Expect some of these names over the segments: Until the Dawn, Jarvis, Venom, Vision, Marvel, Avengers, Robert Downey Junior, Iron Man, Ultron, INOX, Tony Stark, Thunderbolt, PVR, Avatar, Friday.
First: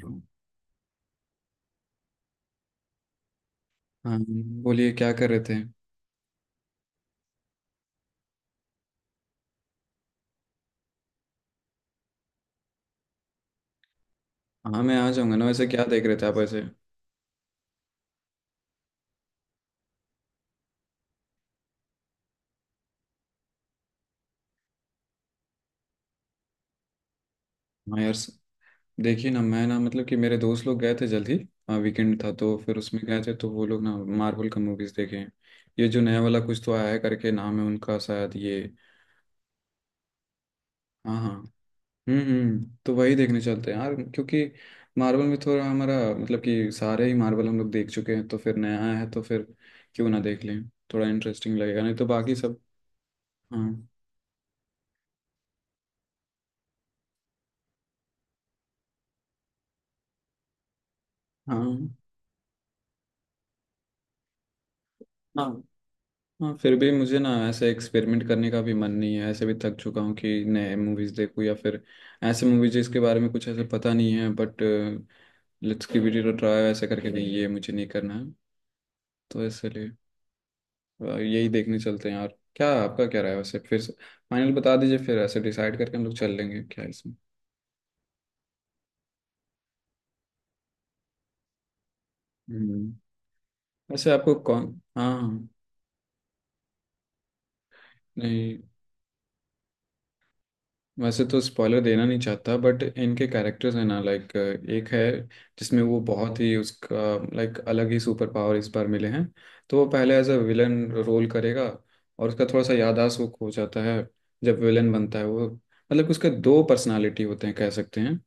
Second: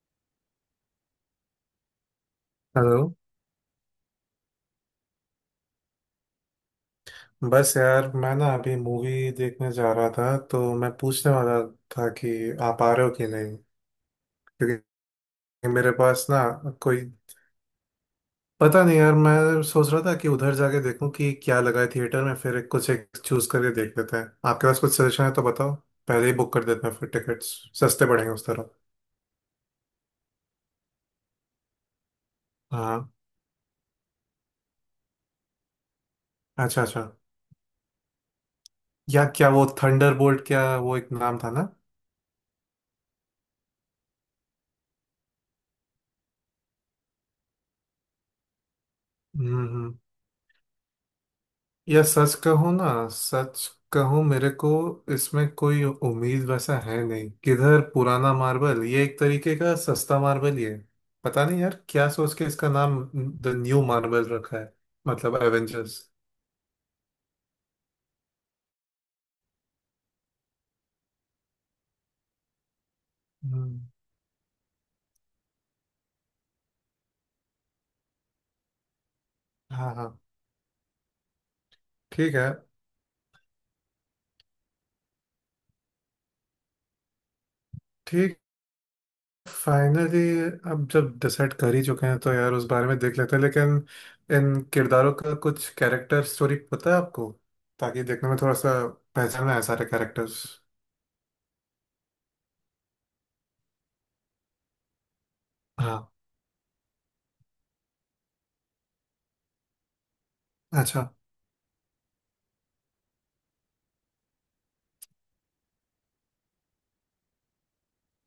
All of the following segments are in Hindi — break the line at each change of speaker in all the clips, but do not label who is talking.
हाँ।
हेलो।
बोलिए, क्या कर रहे थे।
बस यार मैं ना अभी मूवी देखने जा रहा था, तो मैं पूछने वाला था कि आप आ रहे हो कि नहीं,
हाँ, मैं
क्योंकि
आ जाऊंगा ना। वैसे क्या
मेरे
देख रहे
पास
थे आप
ना
वैसे।
कोई पता नहीं यार, मैं सोच रहा था कि उधर जाके देखूं कि क्या लगा है थिएटर में, फिर एक- कुछ एक चूज करके देख लेते हैं। आपके पास कुछ सजेशन है तो बताओ, पहले ही बुक कर देते हैं फिर, टिकट्स
हाँ
सस्ते
यार स-
पड़ेंगे उस तरफ।
देखिए ना, मैं ना मतलब कि मेरे दोस्त लोग गए थे जल्दी। हाँ, वीकेंड था तो फिर उसमें
हाँ।
गए थे तो वो लोग ना मार्वल का मूवीज देखे हैं। ये जो नया वाला कुछ तो
अच्छा
आया है
अच्छा।
करके नाम है उनका शायद ये।
या क्या वो थंडरबोल्ट, क्या वो एक
हाँ हाँ
नाम था ना।
तो वही देखने चलते हैं यार, क्योंकि मार्वल में थोड़ा हमारा मतलब कि सारे ही मार्वल हम लोग देख चुके हैं तो फिर नया आया है तो फिर
हम्म।
क्यों ना देख लें। थोड़ा इंटरेस्टिंग लगेगा, नहीं
या
तो बाकी
सच
सब।
कहूँ ना, सच
हाँ
कहूँ मेरे को, इसमें कोई उम्मीद वैसा है नहीं। किधर पुराना मार्बल, ये एक तरीके का सस्ता मार्बल ही है। पता नहीं यार
हाँ
क्या सोच के इसका नाम द न्यू मार्बल रखा है, मतलब
हाँ
एवेंजर्स।
हाँ। फिर भी मुझे ना ऐसे एक्सपेरिमेंट करने का भी मन नहीं है, ऐसे भी थक चुका हूँ कि नए मूवीज देखूँ या फिर ऐसे मूवीज जिसके बारे में कुछ ऐसे
हम्म।
पता नहीं है। But let's give it a try ऐसे करके नहीं, ये मुझे नहीं करना है, तो इसलिए
हाँ हाँ।
यही देखने चलते हैं
ठीक
यार।
है।
क्या आपका क्या राय है वैसे फिर। फाइनल बता दीजिए, फिर ऐसे डिसाइड करके हम लोग चल लेंगे। क्या है इसमें।
ठीक। फाइनली अब जब डिसाइड कर ही चुके हैं तो यार उस बारे
हम्म।
में देख लेते हैं, लेकिन
वैसे आपको
इन
कौन।
किरदारों का
हाँ।
कुछ कैरेक्टर स्टोरी पता है आपको? ताकि देखने में थोड़ा
नहीं,
सा पहचान में आए सारे कैरेक्टर्स।
वैसे तो स्पॉइलर देना नहीं चाहता बट इनके कैरेक्टर्स हैं ना, लाइक एक है जिसमें वो
हाँ।
बहुत ही उसका लाइक अलग ही सुपर पावर इस बार मिले हैं। तो वो पहले एज अ विलन
अच्छा
रोल करेगा। और उसका थोड़ा सा याददाश्त वो खो जाता है जब विलन बनता है वो। मतलब उसके दो पर्सनालिटी होते हैं कह सकते हैं।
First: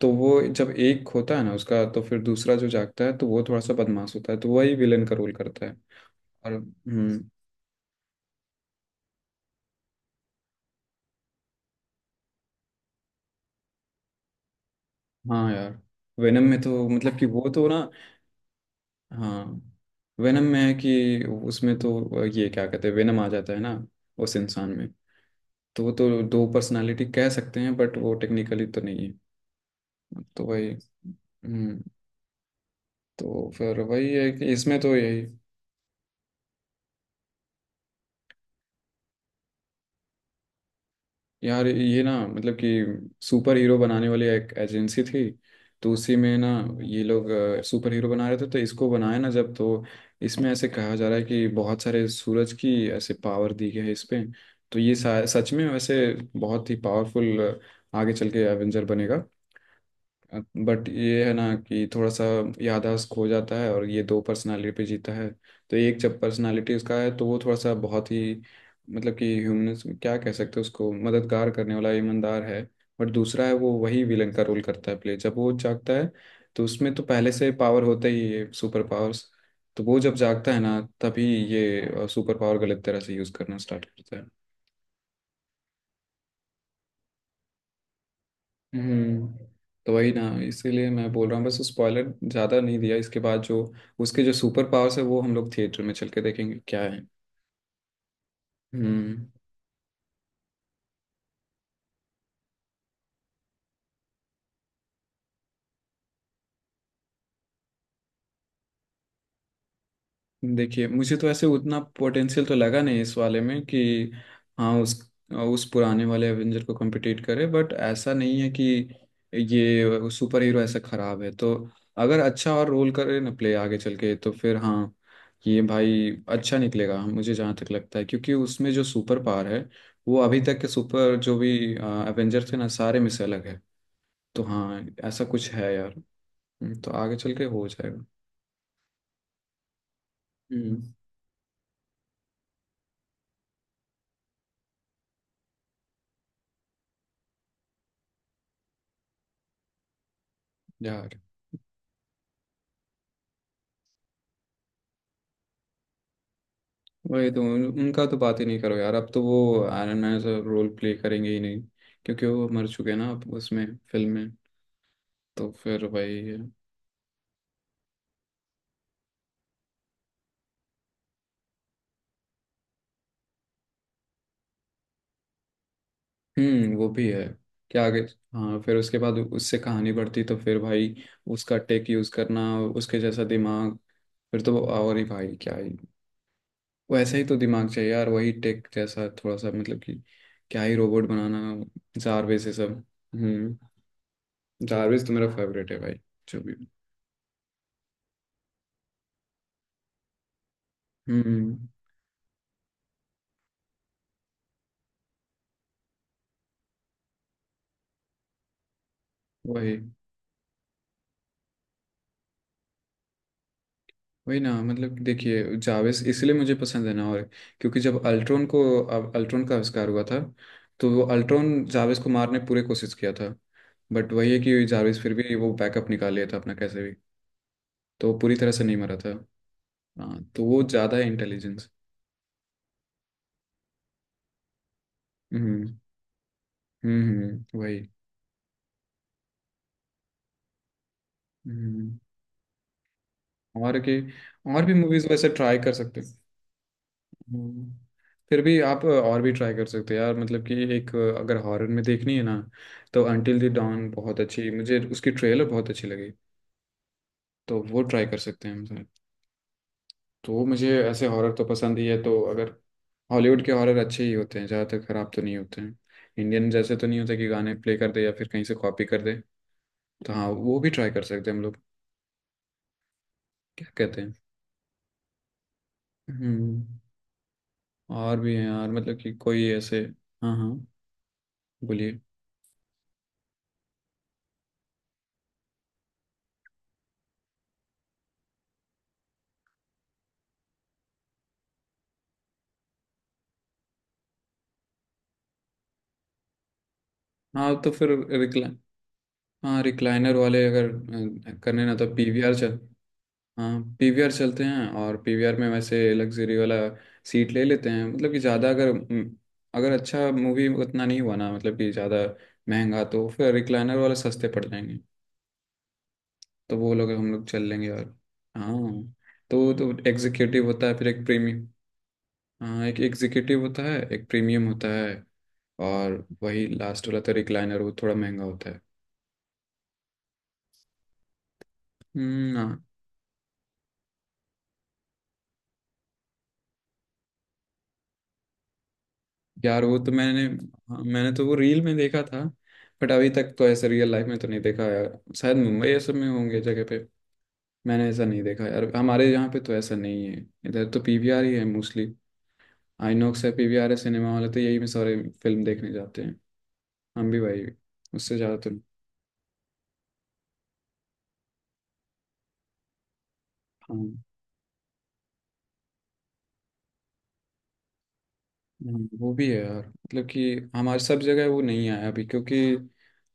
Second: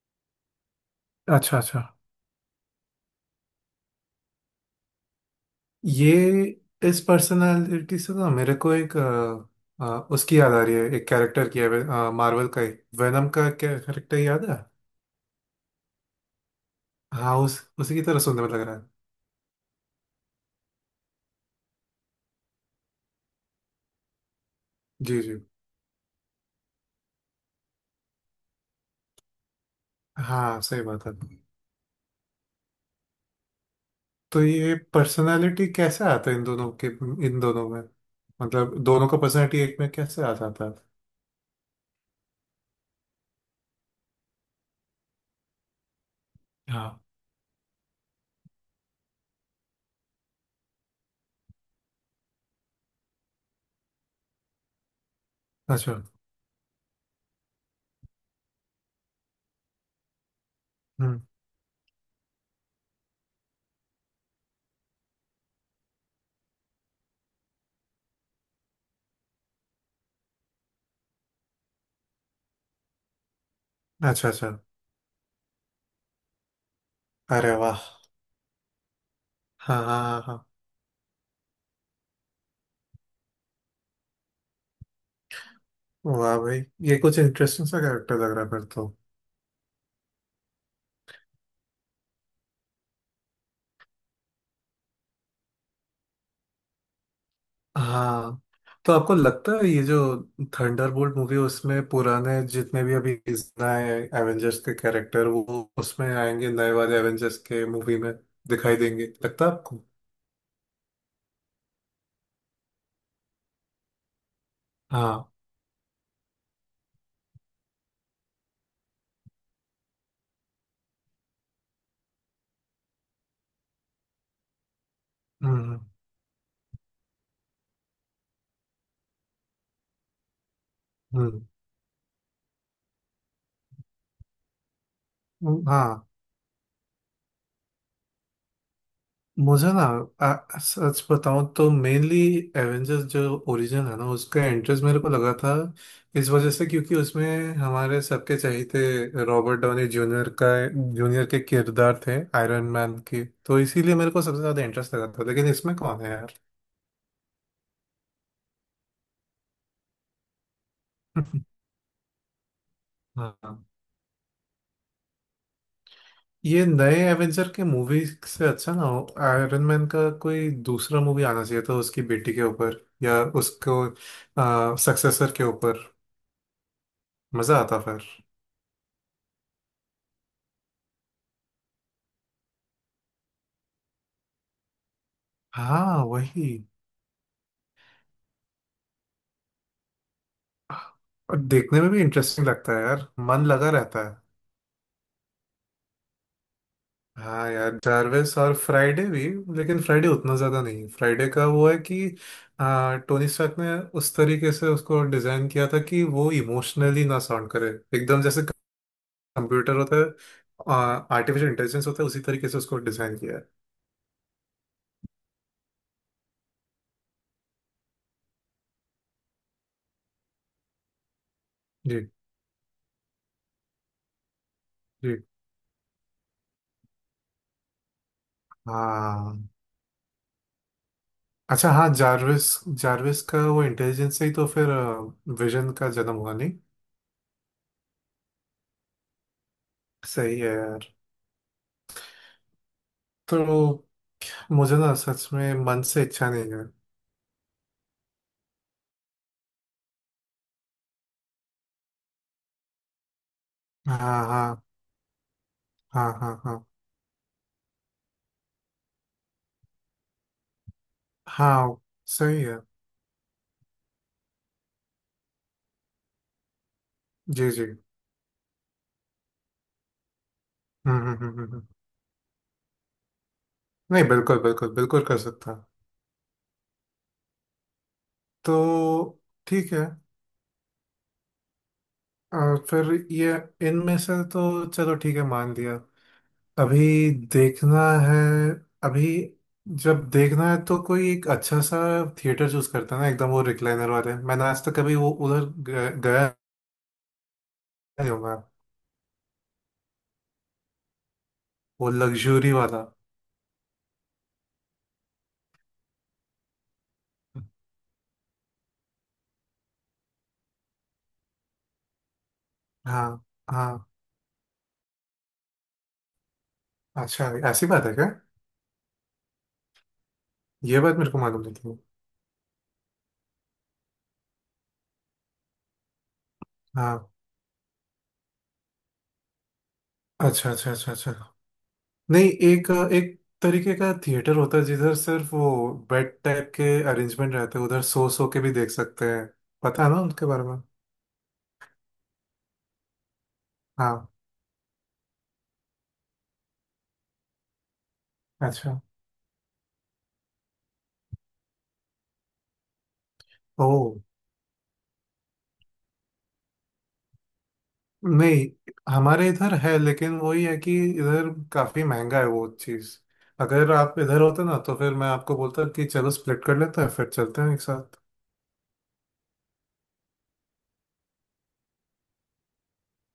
तो वो जब एक होता है ना
अच्छा अच्छा।
उसका तो फिर दूसरा जो जागता है तो वो थोड़ा सा बदमाश होता है, तो वही विलन का रोल करता है।
ये
और
इस
हम्म।
पर्सनालिटी से ना मेरे को एक उसकी याद आ रही है, एक कैरेक्टर की है, मार्वल का ही। वेनम का कैरेक्टर याद है?
हाँ यार, वेनम में तो मतलब कि
हाँ
वो
उस
तो ना।
उसी की तरह सुनने में लग रहा है।
हाँ, वेनम में है कि उसमें तो ये क्या कहते हैं, वेनम आ जाता है ना उस इंसान में।
जी जी।
तो वो तो दो पर्सनालिटी कह सकते हैं बट वो टेक्निकली तो नहीं है। तो
हाँ
वही।
सही बात है।
हम्म। तो फिर वही है
तो
कि
ये
इसमें तो यही।
पर्सनालिटी कैसे आता है इन दोनों में, मतलब दोनों का पर्सनालिटी एक में कैसे आ जाता है?
यार ये ना मतलब कि सुपर हीरो बनाने वाली एक एजेंसी थी, तो उसी में ना ये
हाँ।
लोग सुपर हीरो बना रहे थे, तो इसको बनाया ना जब तो इसमें ऐसे कहा जा रहा है कि बहुत सारे सूरज की ऐसे पावर दी गई है इस पे। तो ये सच में
अच्छा।
वैसे बहुत ही पावरफुल आगे चल के एवेंजर बनेगा। बट
हम्म।
ये है ना कि थोड़ा सा याददाश्त खो जाता है और ये दो पर्सनालिटी पे जीता है। तो एक जब पर्सनालिटी उसका है तो वो थोड़ा सा बहुत ही मतलब कि ह्यूमनस, क्या कह सकते हैं, उसको मददगार करने वाला ईमानदार है। बट दूसरा है, वो वही
अच्छा
विलन का
अच्छा।
रोल करता है प्ले जब वो जागता है। तो उसमें तो पहले से
अरे वाह।
पावर होता ही है, सुपर पावर्स।
हाँ
तो वो
हाँ
जब
हाँ हाँ।
जागता है ना तभी ये सुपर पावर गलत तरह से यूज़ करना स्टार्ट करता है।
वाह भाई, ये कुछ इंटरेस्टिंग सा कैरेक्टर लग रहा है फिर तो।
हम्म। तो वही ना, इसीलिए मैं बोल रहा हूँ बस स्पॉइलर ज्यादा नहीं दिया। इसके बाद जो उसके जो सुपर पावर्स है वो हम लोग थिएटर में चल के देखेंगे क्या है।
हाँ। तो आपको
हम्म।
लगता है ये जो थंडरबोल्ट मूवी, उसमें पुराने जितने भी अभी, नए एवेंजर्स के कैरेक्टर वो उसमें आएंगे, नए वाले एवेंजर्स के मूवी में दिखाई देंगे लगता है आपको?
देखिए, मुझे तो ऐसे उतना पोटेंशियल तो लगा नहीं इस वाले में कि हाँ उस
हाँ।
उस पुराने वाले एवेंजर को कम्पिटिट करे। बट ऐसा नहीं है कि ये सुपर हीरो ऐसा खराब है, तो अगर अच्छा और रोल करे ना प्ले आगे चल के तो फिर हाँ, ये
हम्म
भाई अच्छा निकलेगा मुझे जहाँ तक लगता है, क्योंकि उसमें जो सुपर पावर है वो अभी तक के सुपर जो
हम्म
भी एवेंजर थे ना सारे में से अलग है। तो हाँ, ऐसा कुछ है यार।
हाँ।
तो आगे चल के हो जाएगा।
मुझे ना
हम्म।
सच बताऊं तो मेनली एवेंजर्स जो ओरिजिन है ना उसका इंटरेस्ट मेरे को लगा था, इस वजह से क्योंकि उसमें हमारे सबके चहेते रॉबर्ट डाउनी
यार
जूनियर के किरदार थे आयरन मैन के, तो इसीलिए मेरे को सबसे ज्यादा इंटरेस्ट लगा था, लेकिन इसमें कौन है यार।
वही तो उनका तो बात ही नहीं करो यार, अब तो वो आयरन मैन से रोल प्ले करेंगे ही नहीं, क्योंकि वो मर चुके हैं ना अब
हाँ
उसमें, फिल्म में। तो फिर वही है।
ये नए एवेंजर के मूवी से अच्छा ना हो, आयरन मैन का कोई दूसरा मूवी आना चाहिए था, उसकी बेटी के ऊपर या उसको सक्सेसर के ऊपर,
हम्म, वो भी है।
मजा आता।
क्या आगे। हाँ, फिर उसके बाद उससे कहानी बढ़ती तो फिर भाई उसका टेक यूज करना, उसके जैसा दिमाग, फिर तो वो और ही भाई क्या ही।
हाँ वही।
वैसा ही तो दिमाग चाहिए यार, वही टेक जैसा थोड़ा सा मतलब कि क्या ही रोबोट
और देखने में
बनाना।
भी
जारवेज
इंटरेस्टिंग
से
लगता
सब।
है यार, मन
हम्म।
लगा रहता है।
जारवेज तो मेरा फेवरेट है भाई, जो भी।
हाँ यार जार्विस और फ्राइडे भी। लेकिन फ्राइडे उतना ज्यादा नहीं, फ्राइडे का
हम्म।
वो है कि टोनी स्टार्क ने उस तरीके से उसको डिजाइन किया था कि वो इमोशनली ना साउंड करे, एकदम जैसे कंप्यूटर
वही
होता है, आर्टिफिशियल इंटेलिजेंस होता है, उसी तरीके से उसको डिजाइन किया है।
वही ना, मतलब देखिए, जावेस इसलिए मुझे पसंद है ना, और क्योंकि जब अल्ट्रॉन को, अब अल्ट्रॉन का आविष्कार हुआ था तो वो अल्ट्रॉन जावेस
जी
को मारने पूरे कोशिश किया था। बट वही है कि जावेस फिर
जी।
भी वो बैकअप निकाल लिया था अपना कैसे भी। तो वो पूरी तरह से नहीं मरा था।
हाँ
हाँ, तो वो ज़्यादा है इंटेलिजेंस।
अच्छा, हाँ जार्विस। जार्विस का वो इंटेलिजेंस से ही तो फिर विजन
हम्म
का जन्म हुआ नहीं।
वही।
सही है यार।
हम्म।
तो
और के और भी
मुझे ना
मूवीज वैसे
सच में
ट्राई कर
मन
सकते।
से इच्छा नहीं है।
हम्म। फिर भी आप और भी ट्राई कर सकते हो यार, मतलब कि एक, अगर हॉरर में देखनी है ना, तो अंटिल द डॉन
हाँ
बहुत अच्छी,
हाँ
मुझे उसकी ट्रेलर बहुत अच्छी लगी।
हाँ हाँ। हाँ
तो वो ट्राई कर सकते हैं हम सर। तो मुझे ऐसे हॉरर तो
हाँ।
पसंद ही है, तो
सही
अगर
है।
हॉलीवुड के हॉरर अच्छे ही होते हैं ज़्यादातर, खराब तो नहीं होते हैं, इंडियन जैसे तो नहीं होते कि
जी
गाने
जी।
प्ले कर दे या फिर कहीं से कॉपी कर दे। तो हाँ, वो भी ट्राई
हम्म
कर
हम्म हम्म
सकते हैं हम
हम्म,
लोग।
हम्म।
क्या कहते
नहीं
हैं।
बिल्कुल बिल्कुल बिल्कुल कर सकता हूँ।
हम्म। और भी हैं यार, मतलब कि
तो
कोई
ठीक
ऐसे।
है।
हाँ हाँ। बोलिए।
फिर ये इनमें से तो चलो ठीक है, मान दिया। अभी देखना है। अभी जब देखना है तो कोई एक अच्छा सा थिएटर चूज करता है ना, एकदम वो रिक्लाइनर वाले मैंने आज तक कभी वो उधर गया
हाँ, तो फिर
नहीं हूँ मैं।
हाँ, रिक्लाइनर वाले अगर करने ना, तो
वो
पीवीआर चल,
लग्जरी वाला।
हाँ, पीवीआर चलते हैं। और पीवीआर में वैसे लग्जरी वाला सीट ले लेते हैं, मतलब कि ज़्यादा अगर अगर अच्छा मूवी उतना नहीं हुआ ना मतलब कि ज़्यादा महंगा, तो
हाँ
फिर रिक्लाइनर
हाँ।
वाले सस्ते पड़ जाएंगे। तो वो लोग हम लोग
अच्छा
चल
ऐसी
लेंगे।
बात है
और
क्या?
हाँ, तो एग्जीक्यूटिव होता है,
ये
फिर
बात
एक
मेरे को मालूम
प्रीमियम,
नहीं थी।
हाँ, एक एग्जीक्यूटिव होता है, एक प्रीमियम होता है, और वही लास्ट
हाँ
वाला तो रिक्लाइनर, वो थोड़ा महंगा होता है।
अच्छा अच्छा अच्छा अच्छा। नहीं
हम्म। हाँ,
एक एक तरीके का थिएटर होता है जिधर सिर्फ वो बेड टाइप के अरेंजमेंट रहते हैं, उधर सो के भी देख सकते हैं,
यार वो
पता है
तो
ना
मैंने,
उनके बारे में?
हाँ, मैंने तो वो रील में देखा था। बट अभी तक तो ऐसे रियल लाइफ
हाँ।
में तो नहीं देखा यार, शायद मुंबई ये सब में होंगे जगह पे। मैंने ऐसा नहीं देखा यार,
अच्छा।
हमारे यहाँ पे तो ऐसा नहीं है। इधर तो पीवीआर ही है मोस्टली, आईनॉक्स है, पीवीआर
ओ।
है, सिनेमा वाले तो यही में सारे फिल्म देखने जाते हैं। हम भी भाई उससे ज़्यादा
नहीं
तो।
हमारे इधर है, लेकिन वही है कि इधर काफी महंगा है वो चीज। अगर
हाँ।
आप इधर होते ना तो फिर मैं आपको बोलता कि चलो स्प्लिट कर लेते हैं, फिर चलते हैं एक साथ।
वो भी है यार, मतलब कि हमारे सब जगह वो नहीं आया अभी, क्योंकि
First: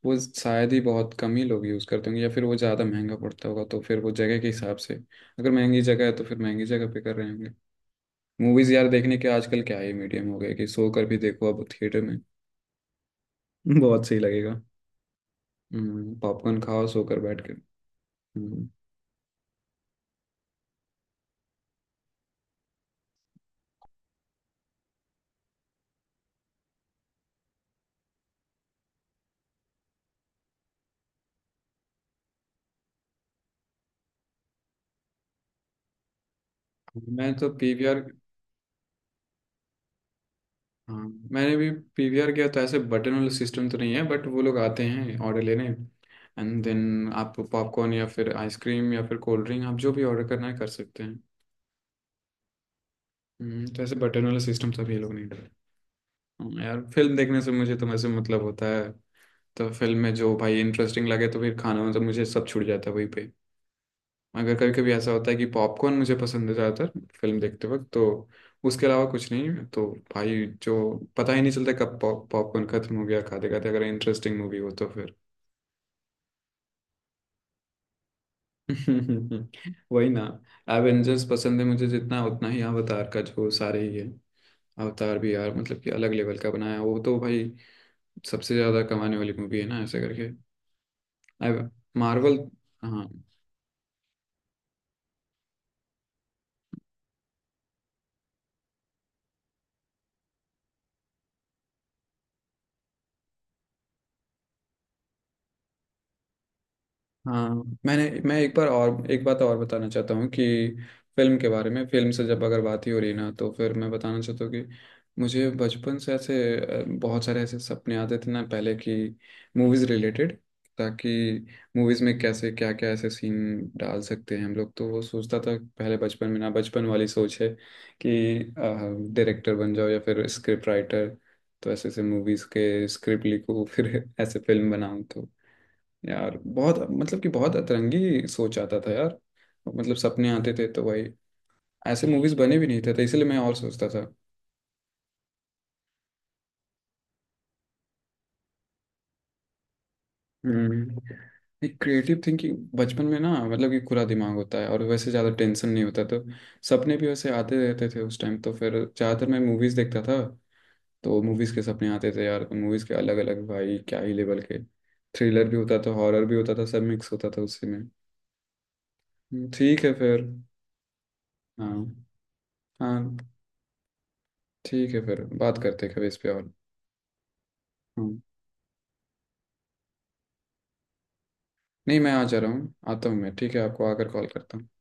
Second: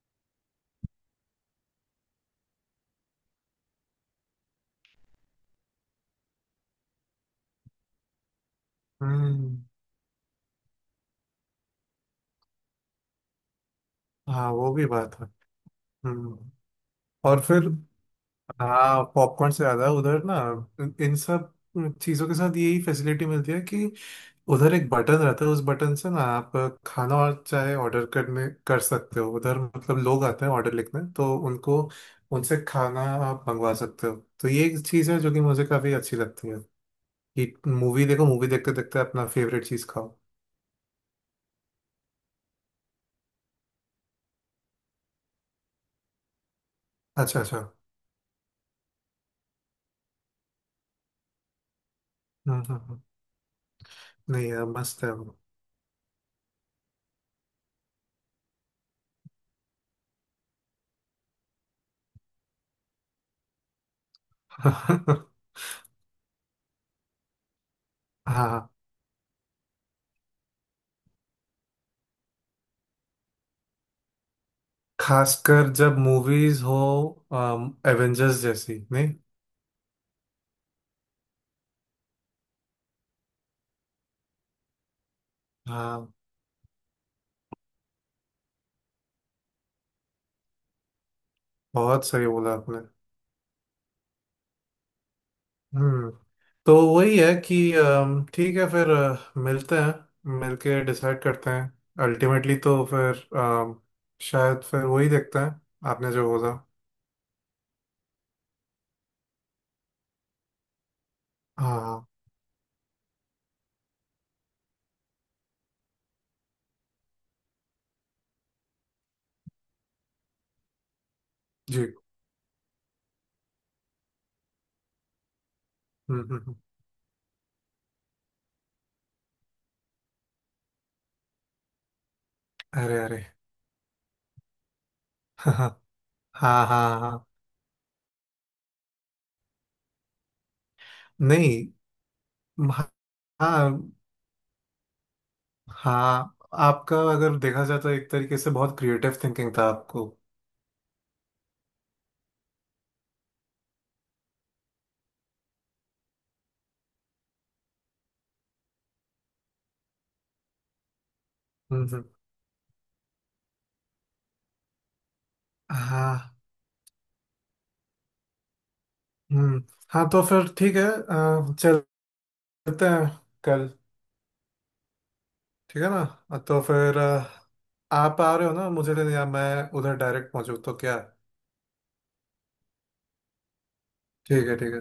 वो शायद ही बहुत कम ही लोग यूज़ करते होंगे या फिर वो ज़्यादा महंगा पड़ता होगा, तो फिर वो जगह के हिसाब से, अगर महंगी जगह है तो फिर महंगी जगह पे कर रहे होंगे। मूवीज़ यार देखने के
हम्म।
आजकल क्या ही मीडियम हो गए कि सो कर भी देखो अब थिएटर में। बहुत सही
हाँ
लगेगा।
वो भी बात है।
हम्म,
हम्म
पॉपकॉर्न खाओ सो कर बैठ
और
के।
फिर
हम्म।
हाँ, पॉपकॉर्न से ज्यादा उधर ना, इन सब चीजों के साथ यही फैसिलिटी मिलती है कि उधर एक बटन रहता है, उस बटन से ना आप खाना और चाहे ऑर्डर करने कर सकते हो। उधर मतलब लोग आते हैं ऑर्डर लिखने, तो उनको, उनसे खाना आप मंगवा सकते हो, तो ये एक चीज है जो कि मुझे काफी अच्छी लगती है,
मैं तो
कि
पीवीआर,
मूवी देखो, मूवी देखते देखते अपना फेवरेट चीज खाओ।
हाँ मैंने भी पीवीआर किया तो ऐसे बटन वाला सिस्टम तो नहीं है, बट वो लोग आते हैं ऑर्डर लेने, एंड देन आप
अच्छा अच्छा।
पॉपकॉर्न या फिर आइसक्रीम या फिर कोल्ड ड्रिंक, आप जो भी ऑर्डर करना है कर सकते हैं।
हम्म हम्म हम्म।
तो ऐसे बटन वाला
नहीं यार
सिस्टम सब ये
मस्त है
लोग नहीं
वो।
करते। हाँ, यार फिल्म देखने से मुझे तो वैसे मतलब होता है, तो फिल्म में जो भाई इंटरेस्टिंग लगे तो फिर खाना मतलब मुझे सब छूट जाता है वहीं पे। अगर कभी कभी ऐसा होता है कि पॉपकॉर्न मुझे पसंद है ज़्यादातर फिल्म देखते वक्त, तो
हाँ,
उसके अलावा कुछ नहीं, तो भाई जो पता ही नहीं चलता कब पॉपकॉर्न खत्म हो गया खाते खाते, अगर इंटरेस्टिंग मूवी हो तो फिर।
खासकर जब मूवीज हो, एवेंजर्स जैसी नहीं।
वही ना, एवेंजर्स पसंद है मुझे जितना उतना ही अवतार का जो सारे ही है। अवतार भी यार मतलब कि
हाँ
अलग लेवल का बनाया, वो तो भाई सबसे ज़्यादा कमाने वाली मूवी है ना ऐसे करके।
बहुत सही
मार्वल।
बोला आपने।
हाँ।
हम्म। तो वही है कि ठीक है फिर, मिलते हैं, मिलके डिसाइड करते हैं अल्टीमेटली। तो फिर शायद फिर वही देखते हैं आपने जो बोला।
हाँ, मैं एक बार और एक बात और बताना चाहता हूँ कि फिल्म के बारे
हाँ
में,
हाँ,
फिल्म से जब अगर बात ही हो रही ना तो फिर मैं बताना चाहता हूँ कि मुझे बचपन से ऐसे बहुत सारे ऐसे सपने आते थे ना पहले कि मूवीज़ रिलेटेड, ताकि
जी।
मूवीज़ में कैसे क्या क्या ऐसे सीन डाल सकते हैं हम लोग, तो वो सोचता था पहले
हम्म
बचपन
हम्म,
में ना,
हम्म,
बचपन वाली सोच है कि डायरेक्टर बन जाओ या फिर स्क्रिप्ट राइटर, तो ऐसे ऐसे मूवीज़ के
अरे अरे।
स्क्रिप्ट लिखो फिर ऐसे फिल्म बनाऊँ तो।
हाँ
यार
हाँ
बहुत मतलब
हाँ।
कि बहुत अतरंगी सोच आता था यार, मतलब सपने आते थे तो वही,
नहीं।
ऐसे मूवीज बने भी नहीं
हाँ
थे तो इसलिए मैं और सोचता था।
हाँ। आपका अगर देखा जाए तो एक तरीके से बहुत क्रिएटिव थिंकिंग था आपको।
हम्म। एक क्रिएटिव थिंकिंग बचपन में ना, मतलब कि खुला दिमाग होता है और वैसे ज़्यादा टेंशन नहीं होता तो सपने भी वैसे आते रहते थे उस टाइम, तो फिर ज़्यादातर मैं मूवीज़ देखता था, तो मूवीज़ के
हम्म
सपने
हम्म,
आते थे यार, मूवीज़ के अलग अलग भाई क्या ही लेवल के, थ्रिलर भी होता था,
हाँ।
हॉरर भी होता था, सब मिक्स होता था उसी में।
हम्म।
ठीक है
हाँ तो
फिर।
फिर ठीक है,
हाँ
चलते हैं
हाँ।
कल।
ठीक है, फिर बात
ठीक
करते
है
हैं
ना?
कभी इस पे और।
तो फिर
हम्म,
आप आ रहे हो ना मुझे लेने, या मैं उधर डायरेक्ट पहुंचू तो क्या?
नहीं मैं आ जा रहा हूँ, आता हूँ मैं, ठीक है, आपको आकर कॉल
ठीक है
करता हूँ।
ठीक है।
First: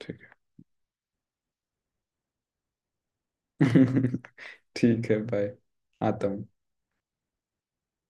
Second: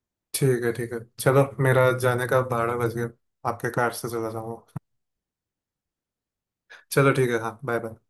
ठीक।
ठीक है ठीक है। चलो मेरा जाने का भाड़ा बच गया, आपके कार से
है
चला जाऊंगा।
ठीक है बाय। आता हूँ।
चलो ठीक है। हाँ बाय बाय।